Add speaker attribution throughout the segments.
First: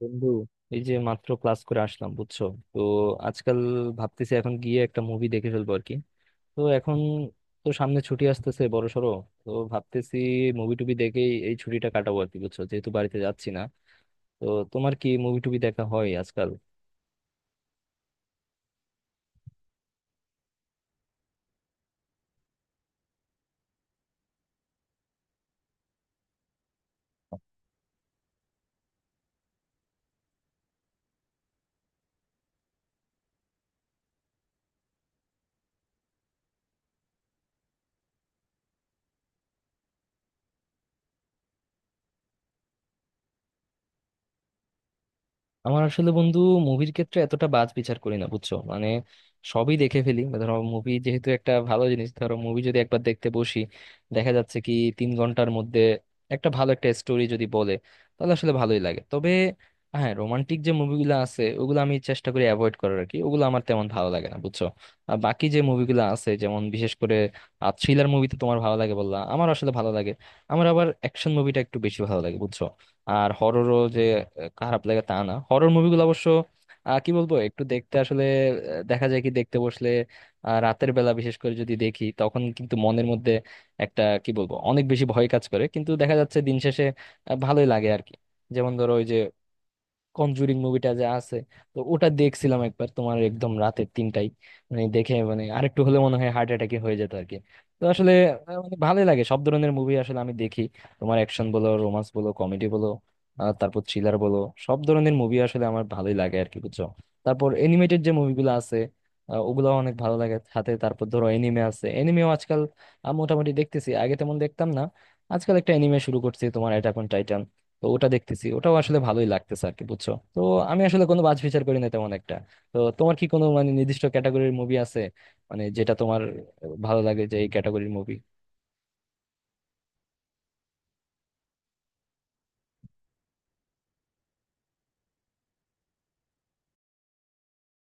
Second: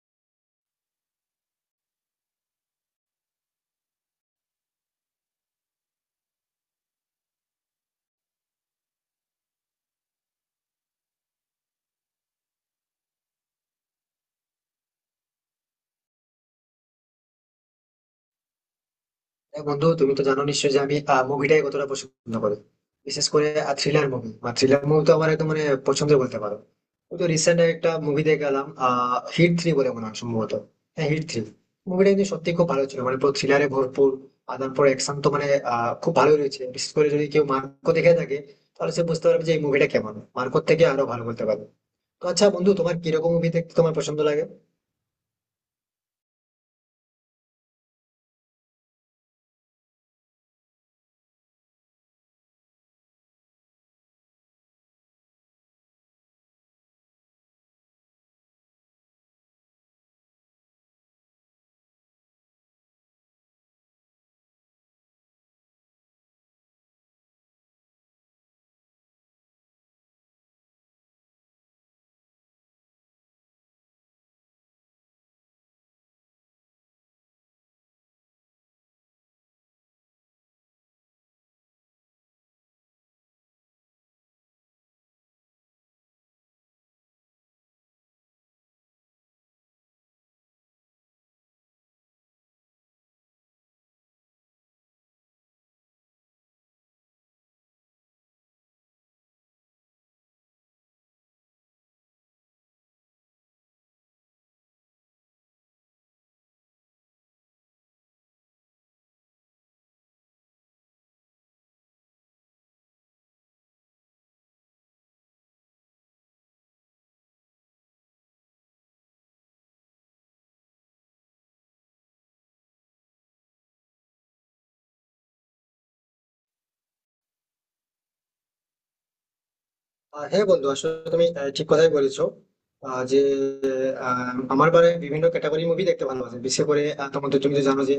Speaker 1: বন্ধু, এই যে মাত্র ক্লাস করে আসলাম, বুঝছো? তো আজকাল ভাবতেছি এখন গিয়ে একটা মুভি দেখে ফেলবো আর কি। তো এখন তো সামনে ছুটি আসতেছে বড় সড়ো, তো ভাবতেছি মুভি টুবি দেখেই এই ছুটিটা কাটাবো আর কি, বুঝছো, যেহেতু বাড়িতে যাচ্ছি না। তো তোমার কি মুভি টুবি দেখা হয় আজকাল?
Speaker 2: হ্যাঁ বন্ধু, তুমি তো জানো নিশ্চয়ই যে আমি মুভিটাই কতটা পছন্দ করি। বিশেষ করে থ্রিলার মুভি, মানে থ্রিলার মুভি তো আমার একদম মানে পছন্দের বলতে পারো। ওই তো রিসেন্ট একটা মুভি দেখে গেলাম, হিট থ্রি বলে মনে হয় সম্ভবত। হ্যাঁ, হিট থ্রি মুভিটা কিন্তু সত্যি খুব ভালো ছিল, মানে পুরো থ্রিলারে ভরপুর। আর তারপর অ্যাকশন তো মানে খুব ভালোই রয়েছে। বিশেষ করে যদি কেউ মার্কো দেখে থাকে তাহলে সে বুঝতে পারবে যে এই মুভিটা কেমন, মার্কোর থেকে আরো ভালো বলতে পারবে। তো আচ্ছা বন্ধু, তোমার কিরকম মুভি দেখতে তোমার পছন্দ লাগে?
Speaker 1: আমার আসলে বন্ধু মুভির ক্ষেত্রে এতটা বাজ বিচার করি না, বুঝছো, মানে সবই দেখে ফেলি। ধরো মুভি যেহেতু একটা ভালো জিনিস, ধরো মুভি যদি একবার দেখতে বসি, দেখা যাচ্ছে কি 3 ঘন্টার মধ্যে একটা ভালো একটা স্টোরি যদি বলে তাহলে আসলে ভালোই লাগে। তবে হ্যাঁ, রোমান্টিক যে মুভিগুলো আছে ওগুলো আমি চেষ্টা করি অ্যাভয়েড করার আর কি, ওগুলো আমার তেমন ভালো লাগে না, বুঝছো। আর বাকি যে মুভিগুলো আছে, যেমন বিশেষ করে থ্রিলার মুভি তো তোমার ভালো লাগে বললা, আমার আসলে ভালো লাগে। আমার আবার অ্যাকশন মুভিটা একটু বেশি ভালো লাগে, বুঝছো। আর হররও যে খারাপ লাগে তা না, হরর মুভিগুলো অবশ্য কি বলবো একটু দেখতে আসলে দেখা যায় কি দেখতে বসলে রাতের বেলা বিশেষ করে যদি দেখি তখন কিন্তু মনের মধ্যে একটা কি বলবো অনেক বেশি ভয় কাজ করে, কিন্তু দেখা যাচ্ছে দিন শেষে ভালোই লাগে আর কি। যেমন ধরো, ওই যে কনজুরিং মুভিটা যে আছে, তো ওটা দেখছিলাম একবার তোমার একদম রাতের 3টায়, মানে দেখে মানে আরেকটু হলে মনে হয় হার্ট অ্যাটাকে হয়ে যেত আর কি। তো আসলে মানে ভালোই লাগে সব ধরনের মুভি আসলে আমি দেখি। তোমার অ্যাকশন বলো, রোমান্স বলো, কমেডি বলো, আর তারপর থ্রিলার বলো, সব ধরনের মুভি আসলে আমার ভালোই লাগে আর কি, বুঝছো। তারপর এনিমেটেড যে মুভিগুলো আছে ওগুলাও অনেক ভালো লাগে, সাথে তারপর ধরো এনিমে আছে, এনিমেও আজকাল মোটামুটি দেখতেছি, আগে তেমন দেখতাম না। আজকাল একটা এনিমে শুরু করছি তোমার, অ্যাটাক অন, তো ওটা দেখতেছি, ওটাও আসলে ভালোই লাগতেছে আর কি, বুঝছো। তো আমি আসলে কোনো বাজ বিচার করি না তেমন একটা। তো তোমার কি কোনো মানে নির্দিষ্ট ক্যাটাগরির মুভি আছে, মানে যেটা তোমার ভালো লাগে, যে এই ক্যাটাগরির মুভি?
Speaker 2: হ্যাঁ বন্ধু, আসলে তুমি ঠিক কথাই বলেছো। আহ, যে আমার বারে বিভিন্ন ক্যাটাগরি মুভি দেখতে ভালোবাসি। বিশেষ করে তোমার তো তুমি তো জানো যে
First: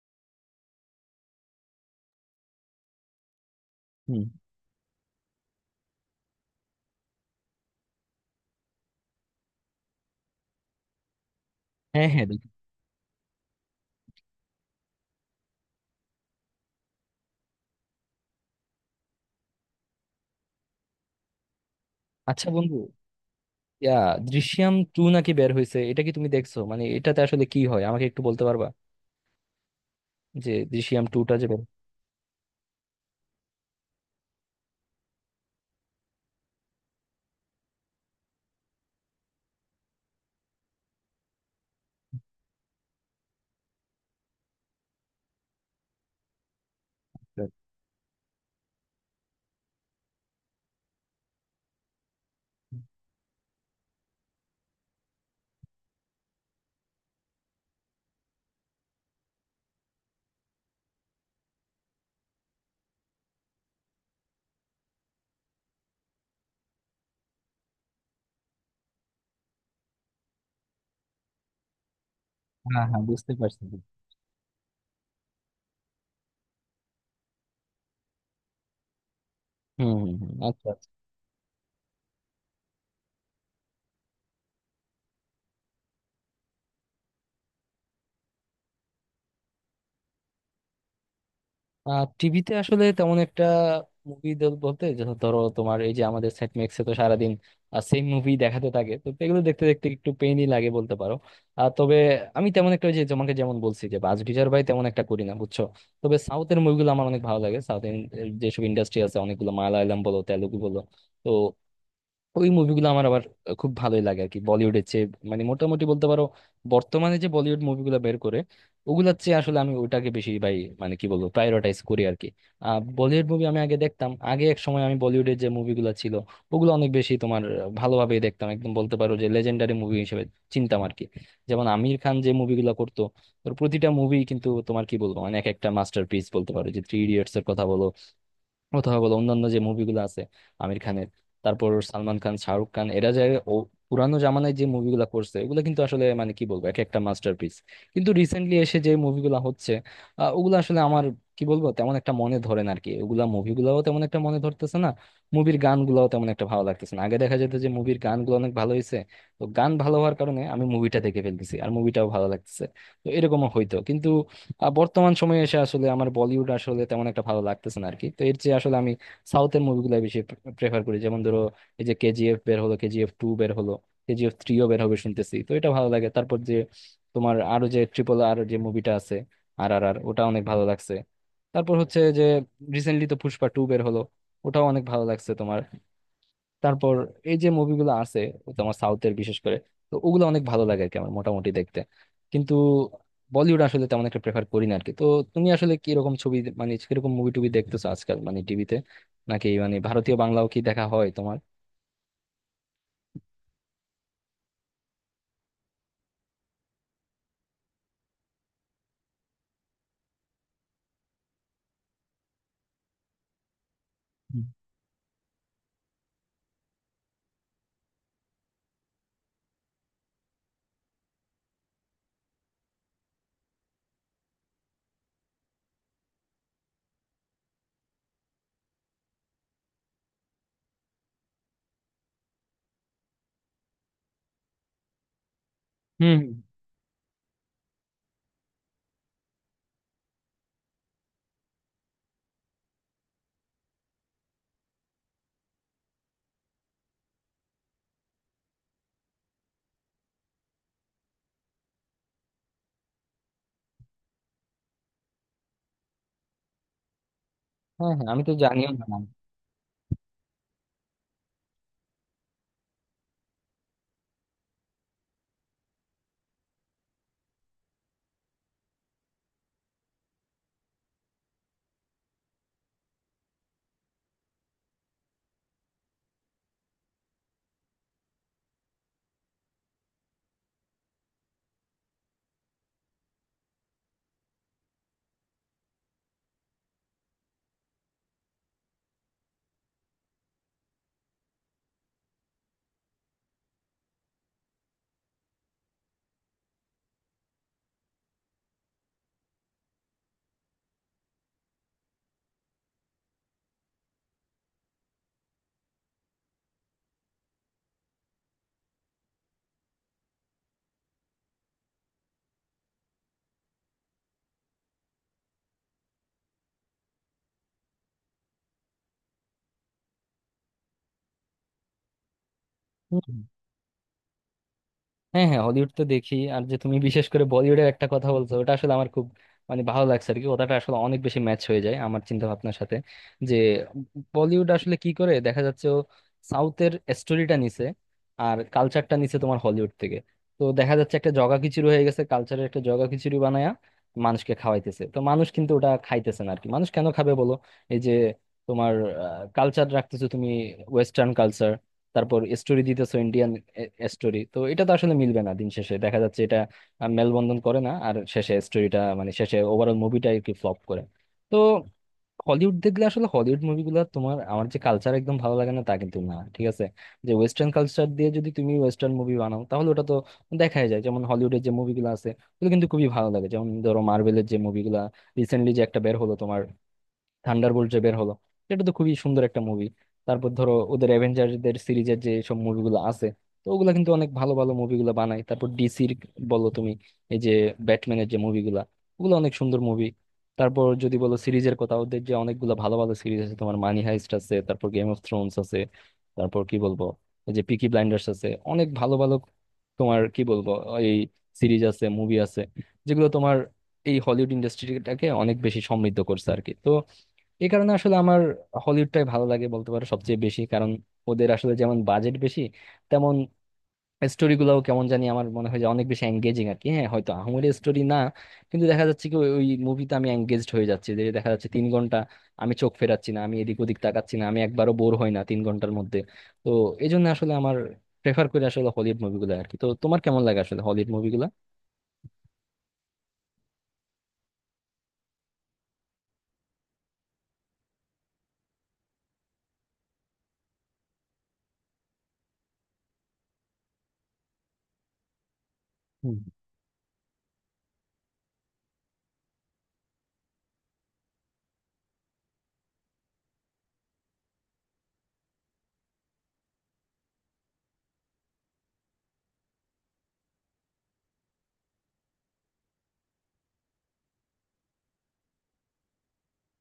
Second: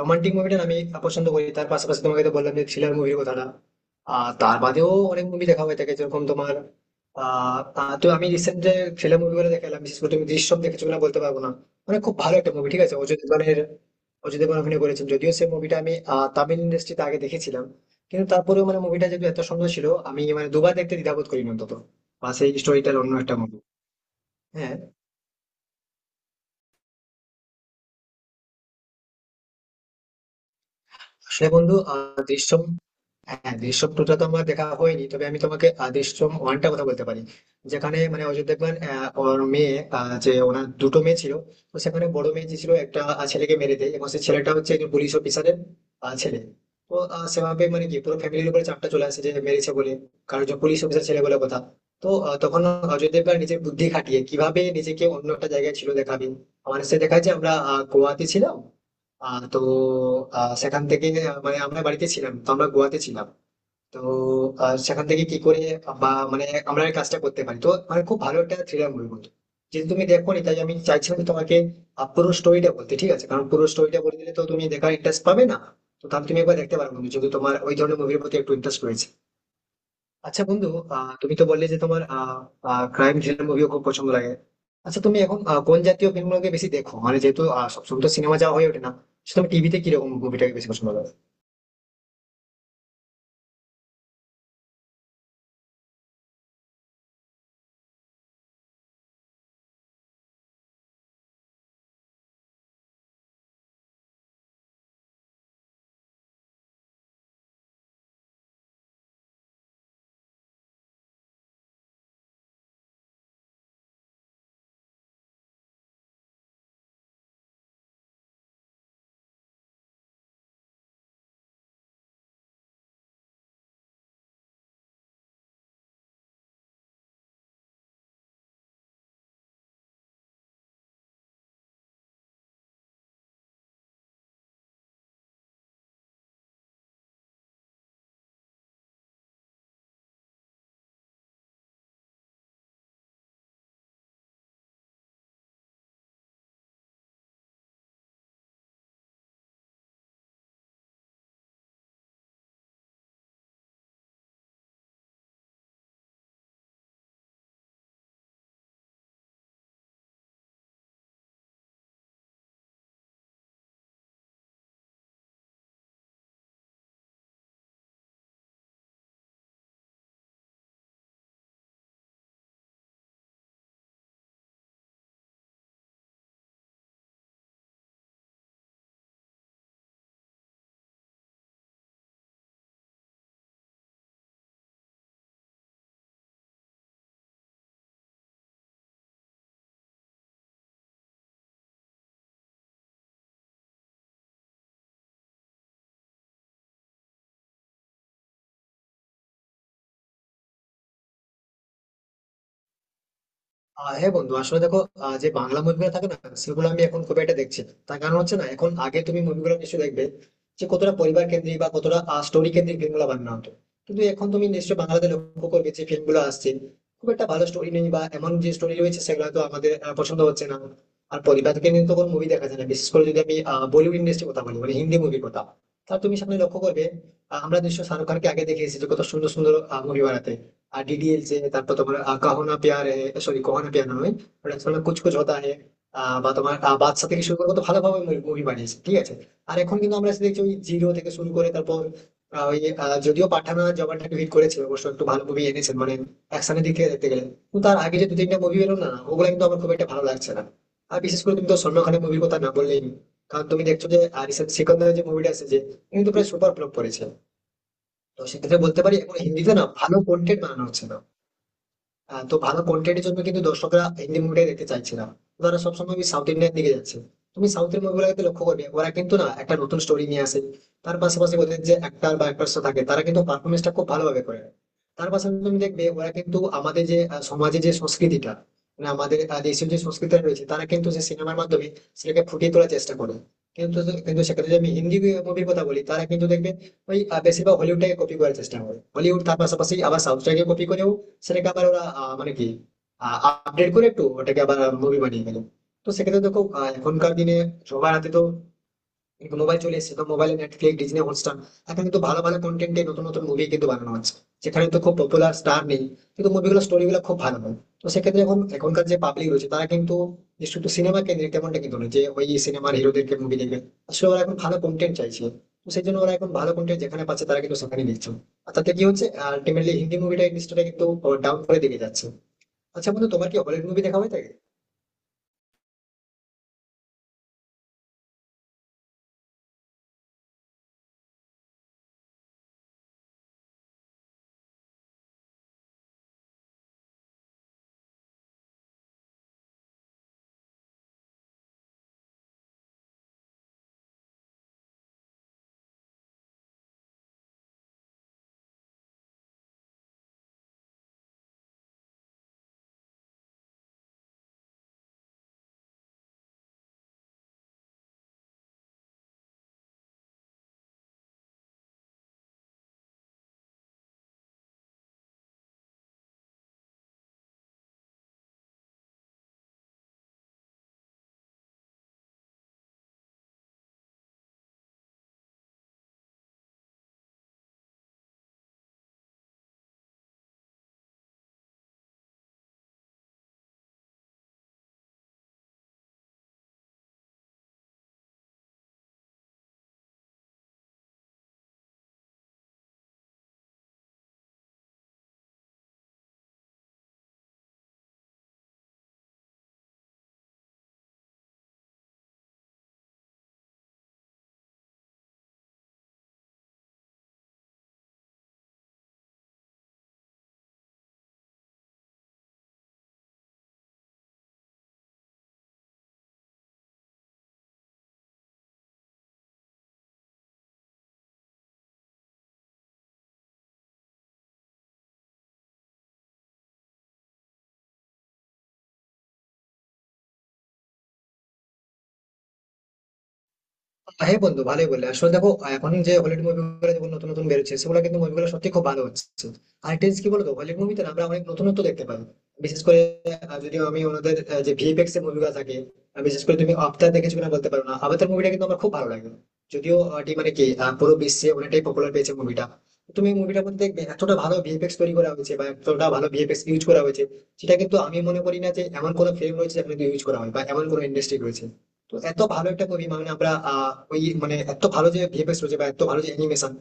Speaker 2: রোমান্টিক মুভিটা আমি পছন্দ করি, তার পাশাপাশি তোমাকে তো বললাম যে থ্রিলার মুভির কথাটা।
Speaker 1: হুম।
Speaker 2: আর তার বাদেও অনেক মুভি দেখা হয়ে থাকে, যেরকম তোমার আহ আহ, তো আমি রিসেন্ট যে থ্রিলার মুভিগুলো দেখলাম, বিশেষ করে তুমি দৃশ্যম দেখেছো কিনা বলতে পারবো না। মানে
Speaker 1: হ্যাঁ
Speaker 2: খুব
Speaker 1: হ্যাঁ,
Speaker 2: ভালো
Speaker 1: দেখি।
Speaker 2: একটা মুভি, ঠিক আছে, অজয় দেবগনের। অজয় দেবগন অভিনয় করেছেন, যদিও সেই মুভিটা আমি তামিল ইন্ডাস্ট্রিতে আগে দেখেছিলাম। কিন্তু তারপরেও মানে মুভিটা যেহেতু এত সুন্দর ছিল, আমি মানে দুবার দেখতে দ্বিধাবোধ করিনি অন্তত, বা
Speaker 1: আচ্ছা
Speaker 2: সেই
Speaker 1: বন্ধু,
Speaker 2: স্টোরিটার অন্য একটা মুভি।
Speaker 1: ইয়া, দৃশ্যম
Speaker 2: হ্যাঁ,
Speaker 1: টু নাকি বের হয়েছে, এটা কি তুমি দেখছো, মানে এটাতে আসলে কি হয় আমাকে একটু বলতে পারবা, যে দৃশ্যম টুটা যে
Speaker 2: আসলে
Speaker 1: বের
Speaker 2: বন্ধু, দৃশ্যম, হ্যাঁ দৃশ্যম টুটা তো আমার দেখা হয়নি, তবে আমি তোমাকে দৃশ্যম ওয়ানটা কথা বলতে পারি। যেখানে মানে অজয় দেবগন ওর মেয়ে, যে ওনার দুটো মেয়ে ছিল। তো সেখানে বড় মেয়ে যে ছিল একটা ছেলেকে মেরে দেয়, এবং সেই ছেলেটা হচ্ছে একজন পুলিশ অফিসারের ছেলে। তো
Speaker 1: হয়েছে।
Speaker 2: সেভাবে মানে কি পুরো ফ্যামিলির উপরে চাপটা চলে আসে যে মেরেছে বলে। কারণ যে পুলিশ অফিসার ছেলে বলে কথা। তো তখন অজয় দেবগন নিজের বুদ্ধি খাটিয়ে কিভাবে নিজেকে অন্য একটা জায়গায় ছিল দেখাবে। আমার সে দেখায় যে আমরা গোয়াতে ছিলাম। তো সেখান থেকে মানে আমরা বাড়িতে ছিলাম, তো আমরা গোয়াতে ছিলাম। তো সেখান থেকে কি করে বা মানে আমরা এই কাজটা করতে পারি। তো মানে খুব ভালো একটা থ্রিলার মুভি বলতো। যদি তুমি দেখো নি, তাই আমি চাইছিলাম যে তোমাকে পুরো স্টোরিটা
Speaker 1: হ্যাঁ
Speaker 2: বলতে,
Speaker 1: হ্যাঁ,
Speaker 2: ঠিক আছে।
Speaker 1: বুঝতে
Speaker 2: কারণ
Speaker 1: পারছি।
Speaker 2: পুরো স্টোরিটা বলে দিলে তো তুমি দেখার ইন্টারেস্ট পাবে না। তো তাহলে তুমি একবার দেখতে পারো বন্ধু, যদি তোমার ওই ধরনের মুভির প্রতি একটু ইন্টারেস্ট রয়েছে।
Speaker 1: হুম হুম হুম,
Speaker 2: আচ্ছা বন্ধু,
Speaker 1: আচ্ছা।
Speaker 2: তুমি তো বললে যে তোমার ক্রাইম থ্রিলার মুভিও খুব পছন্দ লাগে। আচ্ছা, তুমি এখন কোন জাতীয় ফিল্মগুলোকে বেশি দেখো, মানে যেহেতু সবসময় তো সিনেমা যাওয়া হয়ে ওঠে না, তো তুমি টিভিতে কিরকম মুভিটাকে বেশি পছন্দ করো?
Speaker 1: টিভিতে আসলে তেমন একটা মুভি বলতে, যেটা ধরো তোমার এই যে আমাদের সেট ম্যাক্সে তো সারাদিন সেম মুভি দেখাতে থাকে, তো এগুলো দেখতে দেখতে একটু পেইনই লাগে বলতে পারো। আর তবে আমি তেমন একটা, ওই যে তোমাকে যেমন বলছি, যে বাজ বিচার ভাই তেমন একটা করি না, বুঝছো। তবে সাউথের মুভিগুলো আমার অনেক ভালো লাগে। সাউথ যেসব ইন্ডাস্ট্রি আছে অনেকগুলো, মালায়ালাম বলো, তেলুগু বলো, তো ওই মুভিগুলো আমার আবার খুব ভালোই লাগে আর কি, বলিউডের চেয়ে মানে মোটামুটি বলতে পারো। বর্তমানে যে বলিউড মুভিগুলো বের করে ওগুলোর চেয়ে আসলে আমি ওটাকে বেশি ভাই মানে কি বলবো প্রায়োরিটাইজ করি আর কি। বলিউড মুভি আমি আগে দেখতাম, আগে এক সময় আমি বলিউডের যে মুভিগুলো ছিল ওগুলো অনেক বেশি তোমার ভালোভাবেই দেখতাম, একদম বলতে পারো যে লেজেন্ডারি মুভি হিসেবে চিনতাম আর কি। যেমন আমির খান যে মুভিগুলো করতো, ওর প্রতিটা মুভি কিন্তু তোমার কি বলবো মানে এক একটা মাস্টারপিস, বলতে পারো যে থ্রি ইডিয়টস এর কথা বলো অথবা বলো অন্যান্য যে মুভিগুলো আছে আমির খানের। তারপর সালমান খান, শাহরুখ খান এরা যে ও পুরানো জামানায় যে মুভিগুলো করছে এগুলো কিন্তু আসলে মানে কি বলবো এক একটা মাস্টারপিস। কিন্তু রিসেন্টলি এসে যে মুভিগুলো হচ্ছে ওগুলো আসলে আমার কি বলবো তেমন একটা মনে ধরে না আর কি, ওগুলা মুভিগুলোও তেমন একটা মনে ধরতেছে না, মুভির গানগুলোও তেমন একটা ভালো লাগতেছে না। আগে দেখা যেত যে মুভির গানগুলো অনেক ভালো হয়েছে, তো গান ভালো হওয়ার কারণে আমি মুভিটা দেখে ফেলতেছি আর মুভিটাও ভালো লাগতেছে, তো এরকমও হইতো। কিন্তু বর্তমান সময়ে এসে আসলে আমার বলিউড আসলে তেমন একটা ভালো লাগতেছে না আরকি, তো এর চেয়ে আসলে আমি সাউথের মুভিগুলো বেশি প্রেফার করি। যেমন ধরো, এই যে কেজিএফ বের হলো, কেজিএফ টু বের হলো, কেজিএফ থ্রিও বের হবে শুনতেছি, তো এটা ভালো লাগে। তারপর যে তোমার আরো যে ট্রিপল আর যে মুভিটা আছে, আর আর আর, ওটা অনেক ভালো লাগছে। তারপর হচ্ছে যে রিসেন্টলি তো পুষ্পা টু বের হলো, ওটাও অনেক ভালো লাগছে তোমার। তারপর এই যে মুভিগুলো আছে ও তোমার সাউথের বিশেষ করে, তো ওগুলো অনেক ভালো লাগে আর কি আমার মোটামুটি দেখতে। কিন্তু বলিউড আসলে তেমন একটা প্রেফার করি না আর কি। তো তুমি আসলে কিরকম ছবি মানে কিরকম মুভি টুভি দেখতেছো আজকাল, মানে টিভিতে নাকি, মানে ভারতীয় বাংলাও কি দেখা হয় তোমার?
Speaker 2: হ্যাঁ বন্ধু, আসলে দেখো যে বাংলা মুভিগুলো থাকে না সেগুলো আমি এখন খুব একটা দেখছি না। তার কারণ হচ্ছে না, এখন আগে তুমি মুভিগুলো নিশ্চয়ই দেখবে যে কতটা পরিবার কেন্দ্রিক বা কতটা স্টোরি কেন্দ্রিক ফিল্মগুলো বানানো হতো। কিন্তু এখন
Speaker 1: হুম
Speaker 2: তুমি নিশ্চয়ই বাংলাতে লক্ষ্য করবে যে ফিল্মগুলো আসছে, খুব একটা ভালো স্টোরি নেই, বা এমন যে স্টোরি রয়েছে সেগুলো তো আমাদের পছন্দ হচ্ছে না। আর পরিবারকে নিয়ে তো কোনো মুভি দেখা যায় না, বিশেষ করে যদি আমি বলিউড ইন্ডাস্ট্রির কথা বলি, মানে হিন্দি মুভির কথা। তা তুমি সামনে লক্ষ্য করবে, আমরা নিশ্চয়ই শাহরুখ খানকে আগে দেখে এসেছি যে কত সুন্দর সুন্দর মুভি বানাতে। আর ডিডিএলজে, তারপর তোমার কাহো না প্যার হে, সরি, কাহো না প্যার না নয়, ওটা তোমার কুছ কুছ হোতা হে।
Speaker 1: হুম
Speaker 2: বা
Speaker 1: হুম।
Speaker 2: তোমার বাদশা থেকে শুরু করে কত ভালোভাবে মুভি বানিয়েছে, ঠিক আছে। আর এখন কিন্তু আমরা এসে দেখছি ওই জিরো থেকে শুরু করে, তারপর আহ, ওই যদিও পাঠানা জবানটাকে হিট করেছে, অবশ্য একটু ভালো মুভি এনেছেন, মানে অ্যাকশনের দিক থেকে দেখতে গেলে। কিন্তু তার আগে যে দু তিনটা মুভি বেরো না, ওগুলো কিন্তু আমার খুব একটা ভালো লাগছে না। আর বিশেষ করে তুমি তো সলমান খানের মুভির কথা না বললেই নয়। কারণ তুমি দেখছো যে রিসেন্ট সিকন্দার যে মুভিটা এসেছে কিন্তু প্রায় সুপার ফ্লপ করেছে।
Speaker 1: হ্যাঁ হ্যাঁ, আমি
Speaker 2: তো
Speaker 1: তো
Speaker 2: সেক্ষেত্রে
Speaker 1: জানিও
Speaker 2: বলতে
Speaker 1: না।
Speaker 2: পারি এখন হিন্দিতে না ভালো কন্টেন্ট বানানো হচ্ছে না। তো ভালো কন্টেন্টের জন্য কিন্তু দর্শকরা হিন্দি মুভিটাই দেখতে চাইছে না। তারা সবসময় ওই সাউথ ইন্ডিয়ান দিকে যাচ্ছে। তুমি সাউথের মুভিগুলোকে লক্ষ্য করবে, ওরা কিন্তু না একটা নতুন স্টোরি নিয়ে আসে। তার পাশাপাশি ওদের যে অ্যাক্টার বা অ্যাক্ট্রেস থাকে তারা কিন্তু পারফরমেন্সটা খুব ভালোভাবে করে। তার পাশাপাশি তুমি দেখবে ওরা কিন্তু আমাদের যে সমাজে যে সংস্কৃতিটা, মানে আমাদের দেশীয় যে সংস্কৃতিটা রয়েছে, তারা কিন্তু সেই সিনেমার মাধ্যমে সেটাকে ফুটিয়ে তোলার চেষ্টা করে। কিন্তু কিন্তু সেক্ষেত্রে যদি আমি হিন্দি মুভির কথা বলি তারা কিন্তু দেখবে ওই বেশিরভাগ হলিউডটাকে কপি করার চেষ্টা করে, হলিউড তার পাশাপাশি আবার সাউথটাকে কপি করেও সেটাকে আবার ওরা মানে কি আপডেট করে একটু, ওটাকে আবার মুভি বানিয়ে গেল। তো সেক্ষেত্রে দেখো, এখনকার দিনে সবার হাতে তো কিন্তু মোবাইল চলে এসেছে। তো মোবাইলে নেটফ্লিক্স, ডিজনি হটস্টার, এখন কিন্তু ভালো ভালো কন্টেন্টে নতুন নতুন মুভি কিন্তু বানানো হচ্ছে। সেখানে তো খুব পপুলার স্টার নেই, কিন্তু মুভিগুলো স্টোরিগুলো খুব ভালো হয়। তো সেক্ষেত্রে এখন এখনকার যে পাবলিক রয়েছে তারা কিন্তু, যে শুধু সিনেমা কেন্দ্রিক তেমনটা কিন্তু নয় যে ওই সিনেমার হিরোদেরকে মুভি দেখবে। আসলে ওরা এখন ভালো কন্টেন্ট চাইছে। তো সেই জন্য ওরা এখন ভালো কন্টেন্ট যেখানে পাচ্ছে তারা কিন্তু সেখানে দেখছে। আর তাতে কি হচ্ছে, আলটিমেটলি হিন্দি মুভিটা ইন্ডাস্ট্রিটা কিন্তু ডাউন করে দিকে যাচ্ছে। আচ্ছা বন্ধু,
Speaker 1: হুম,
Speaker 2: তোমার কি হলিউড মুভি দেখা হয় থাকে?
Speaker 1: হ্যাঁ হ্যাঁ, হলিউড তো দেখি। আর যে তুমি বিশেষ করে বলিউডের একটা কথা বলছো ওটা আসলে আমার খুব মানে ভালো লাগছে আর কি, ওটাটা আসলে অনেক বেশি ম্যাচ হয়ে যায় আমার চিন্তা ভাবনার সাথে, যে বলিউড আসলে কি করে দেখা যাচ্ছে ও সাউথের স্টোরিটা নিছে আর কালচারটা নিছে তোমার হলিউড থেকে। তো দেখা যাচ্ছে একটা জগা খিচুড়ি হয়ে গেছে, কালচারের একটা জগা খিচুড়ি বানায়া মানুষকে খাওয়াইতেছে, তো মানুষ কিন্তু ওটা খাইতেছে না আর কি, মানুষ কেন খাবে বলো? এই যে তোমার কালচার রাখতেছো তুমি ওয়েস্টার্ন কালচার, তারপর স্টোরি দিতেছো ইন্ডিয়ান স্টোরি, তো এটা তো আসলে মিলবে না দিন শেষে, দেখা যাচ্ছে এটা মেলবন্ধন করে না, আর শেষে স্টোরিটা মানে শেষে ওভারঅল মুভিটা আর কি ফ্লপ করে। তো হলিউড দেখলে আসলে হলিউড মুভিগুলো তোমার আমার যে কালচার একদম ভালো লাগে না তা কিন্তু না, ঠিক আছে, যে ওয়েস্টার্ন কালচার দিয়ে যদি তুমি ওয়েস্টার্ন মুভি বানাও তাহলে ওটা তো দেখাই যায়। যেমন হলিউডের যে মুভিগুলো আছে ওগুলো কিন্তু খুবই ভালো লাগে, যেমন ধরো মার্ভেলের যে মুভিগুলা রিসেন্টলি যে একটা বের হলো তোমার, থান্ডারবোল্ট যে বের হলো, এটা তো খুবই সুন্দর একটা মুভি। তারপর ধরো ওদের অ্যাভেঞ্জারদের সিরিজের যে সব মুভিগুলো আছে, তো ওগুলা কিন্তু অনেক ভালো ভালো মুভিগুলো বানায়। তারপর ডিসির বলো তুমি, এই যে ব্যাটম্যানের যে মুভিগুলা, ওগুলো অনেক সুন্দর মুভি। তারপর যদি বলো সিরিজের কথা, ওদের যে অনেকগুলো ভালো ভালো সিরিজ আছে তোমার, মানি হাইস্ট আছে, তারপর গেম অফ থ্রোনস আছে, তারপর কি বলবো এই যে পিকি ব্লাইন্ডার্স আছে, অনেক ভালো ভালো তোমার কি বলবো এই সিরিজ আছে মুভি আছে, যেগুলো তোমার এই হলিউড ইন্ডাস্ট্রিটাকে অনেক বেশি সমৃদ্ধ করছে আর কি। তো এই কারণে আসলে আমার হলিউডটাই ভালো লাগে বলতে পারো সবচেয়ে বেশি, কারণ ওদের আসলে যেমন বাজেট বেশি তেমন স্টোরি গুলাও কেমন জানি আমার মনে হয় যে অনেক বেশি এঙ্গেজিং আর কি। হ্যাঁ হয়তো আহামরি স্টোরি না, কিন্তু দেখা যাচ্ছে কি ওই ওই মুভিতে আমি এঙ্গেজড হয়ে যাচ্ছি, যে দেখা যাচ্ছে 3 ঘন্টা আমি চোখ ফেরাচ্ছি না, আমি এদিক ওদিক তাকাচ্ছি না, আমি একবারও বোর হই না 3 ঘন্টার মধ্যে। তো এই জন্য আসলে আমার প্রেফার করি আসলে হলিউড মুভিগুলো আর কি, তো তোমার কেমন লাগে আসলে হলিউড মুভিগুলো?
Speaker 2: হ্যাঁ বন্ধু, ভালোই বললে। আসলে দেখো, এখন যে হলিউড মুভিগুলো যেগুলো নতুন নতুন বেরোচ্ছে সেগুলো কিন্তু মুভিগুলো সত্যি খুব ভালো হচ্ছে। আর একটা জিনিস কি বলতো, হলিউড মুভিতে না আমরা অনেক নতুনত্ব দেখতে পাই। বিশেষ করে যদি আমি ওনাদের যে ভিএফএক্স এর মুভিগুলো থাকে,
Speaker 1: হুম
Speaker 2: বিশেষ করে তুমি আফতার দেখেছো কিনা বলতে পারো না, আফতার মুভিটা কিন্তু আমার খুব ভালো লাগে। যদিও এটি মানে কি পুরো বিশ্বে অনেকটাই পপুলার পেয়েছে মুভিটা। তুমি মুভিটার মধ্যে দেখবে এতটা ভালো ভিএফএক্স তৈরি করা হয়েছে, বা এতটা ভালো ভিএফএক্স ইউজ করা হয়েছে। সেটা কিন্তু আমি মনে করি না যে এমন কোনো ফিল্ম রয়েছে যেখানে ইউজ করা হয়, বা এমন কোনো ইন্ডাস্ট্রি রয়েছে। তো এত ভালো একটা মুভি, মানে আমরা ওই মানে এত ভালো যে ভিএফএক্স রয়েছে বা এত ভালো যে অ্যানিমেশন।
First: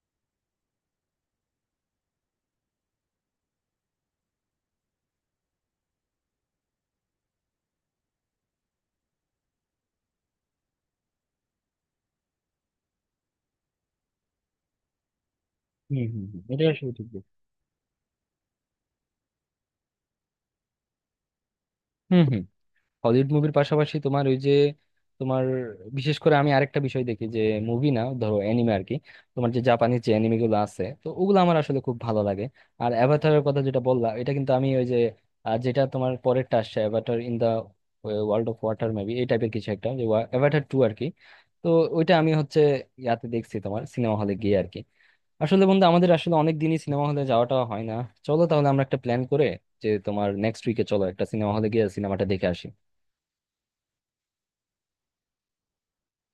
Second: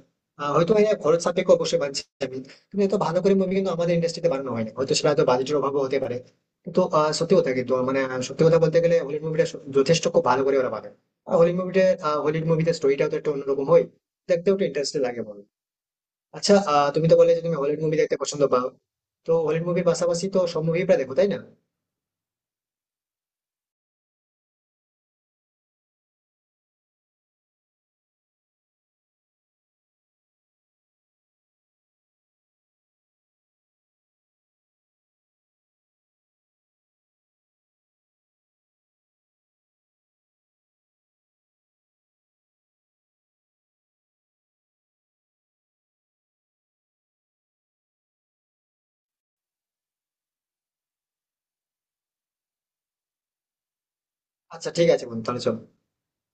Speaker 2: হয়তো এর খরচ সাপেক্ষ অবশ্যই বানছে আমি। কিন্তু এত ভালো করে মুভি কিন্তু আমাদের ইন্ডাস্ট্রিতে বানানো হয় না, হয়তো সেটা হয়তো বাজেটের অভাবও হতে পারে। কিন্তু সত্যি কথা কিন্তু মানে সত্যি কথা বলতে গেলে হলিউড মুভিটা যথেষ্ট খুব ভালো করে ওরা বানায়। আর হলিউড মুভিতে স্টোরিটাও তো একটু অন্যরকম হয়, দেখতেও একটু ইন্টারেস্টিং লাগে, বলো।
Speaker 1: হুম হুম হুম,
Speaker 2: আচ্ছা
Speaker 1: এটা আসলে
Speaker 2: তুমি
Speaker 1: ঠিক
Speaker 2: তো বললে
Speaker 1: বলছো।
Speaker 2: যে তুমি হলিউড মুভি দেখতে পছন্দ পাও, তো হলিউড মুভির পাশাপাশি তো সব মুভি প্রায় দেখো, তাই না?
Speaker 1: হুম হুম। হলিউড মুভির পাশাপাশি তোমার ওই যে তোমার বিশেষ করে আমি আরেকটা বিষয় দেখি, যে মুভি না ধরো অ্যানিমে আর কি, তোমার যে জাপানিজ যে অ্যানিমে গুলো আছে তো ওগুলো আমার আসলে খুব ভালো লাগে। আর অ্যাভাটারের কথা যেটা বললাম, এটা কিন্তু আমি ওই যে যেটা তোমার পরেরটা আসছে, Avatar in the world of water maybe এই টাইপের কিছু একটা, যে অ্যাভাটার টু আর কি, তো ওইটা আমি হচ্ছে ইয়াতে দেখছি তোমার সিনেমা হলে গিয়ে আর কি। আসলে বন্ধু আমাদের আসলে অনেক দিনই সিনেমা হলে যাওয়াটা হয় না, চলো তাহলে আমরা একটা প্ল্যান করে যে তোমার নেক্সট উইকে চলো একটা সিনেমা হলে গিয়ে সিনেমাটা দেখে আসি।
Speaker 2: আচ্ছা ঠিক আছে বন্ধু, তাহলে চলো।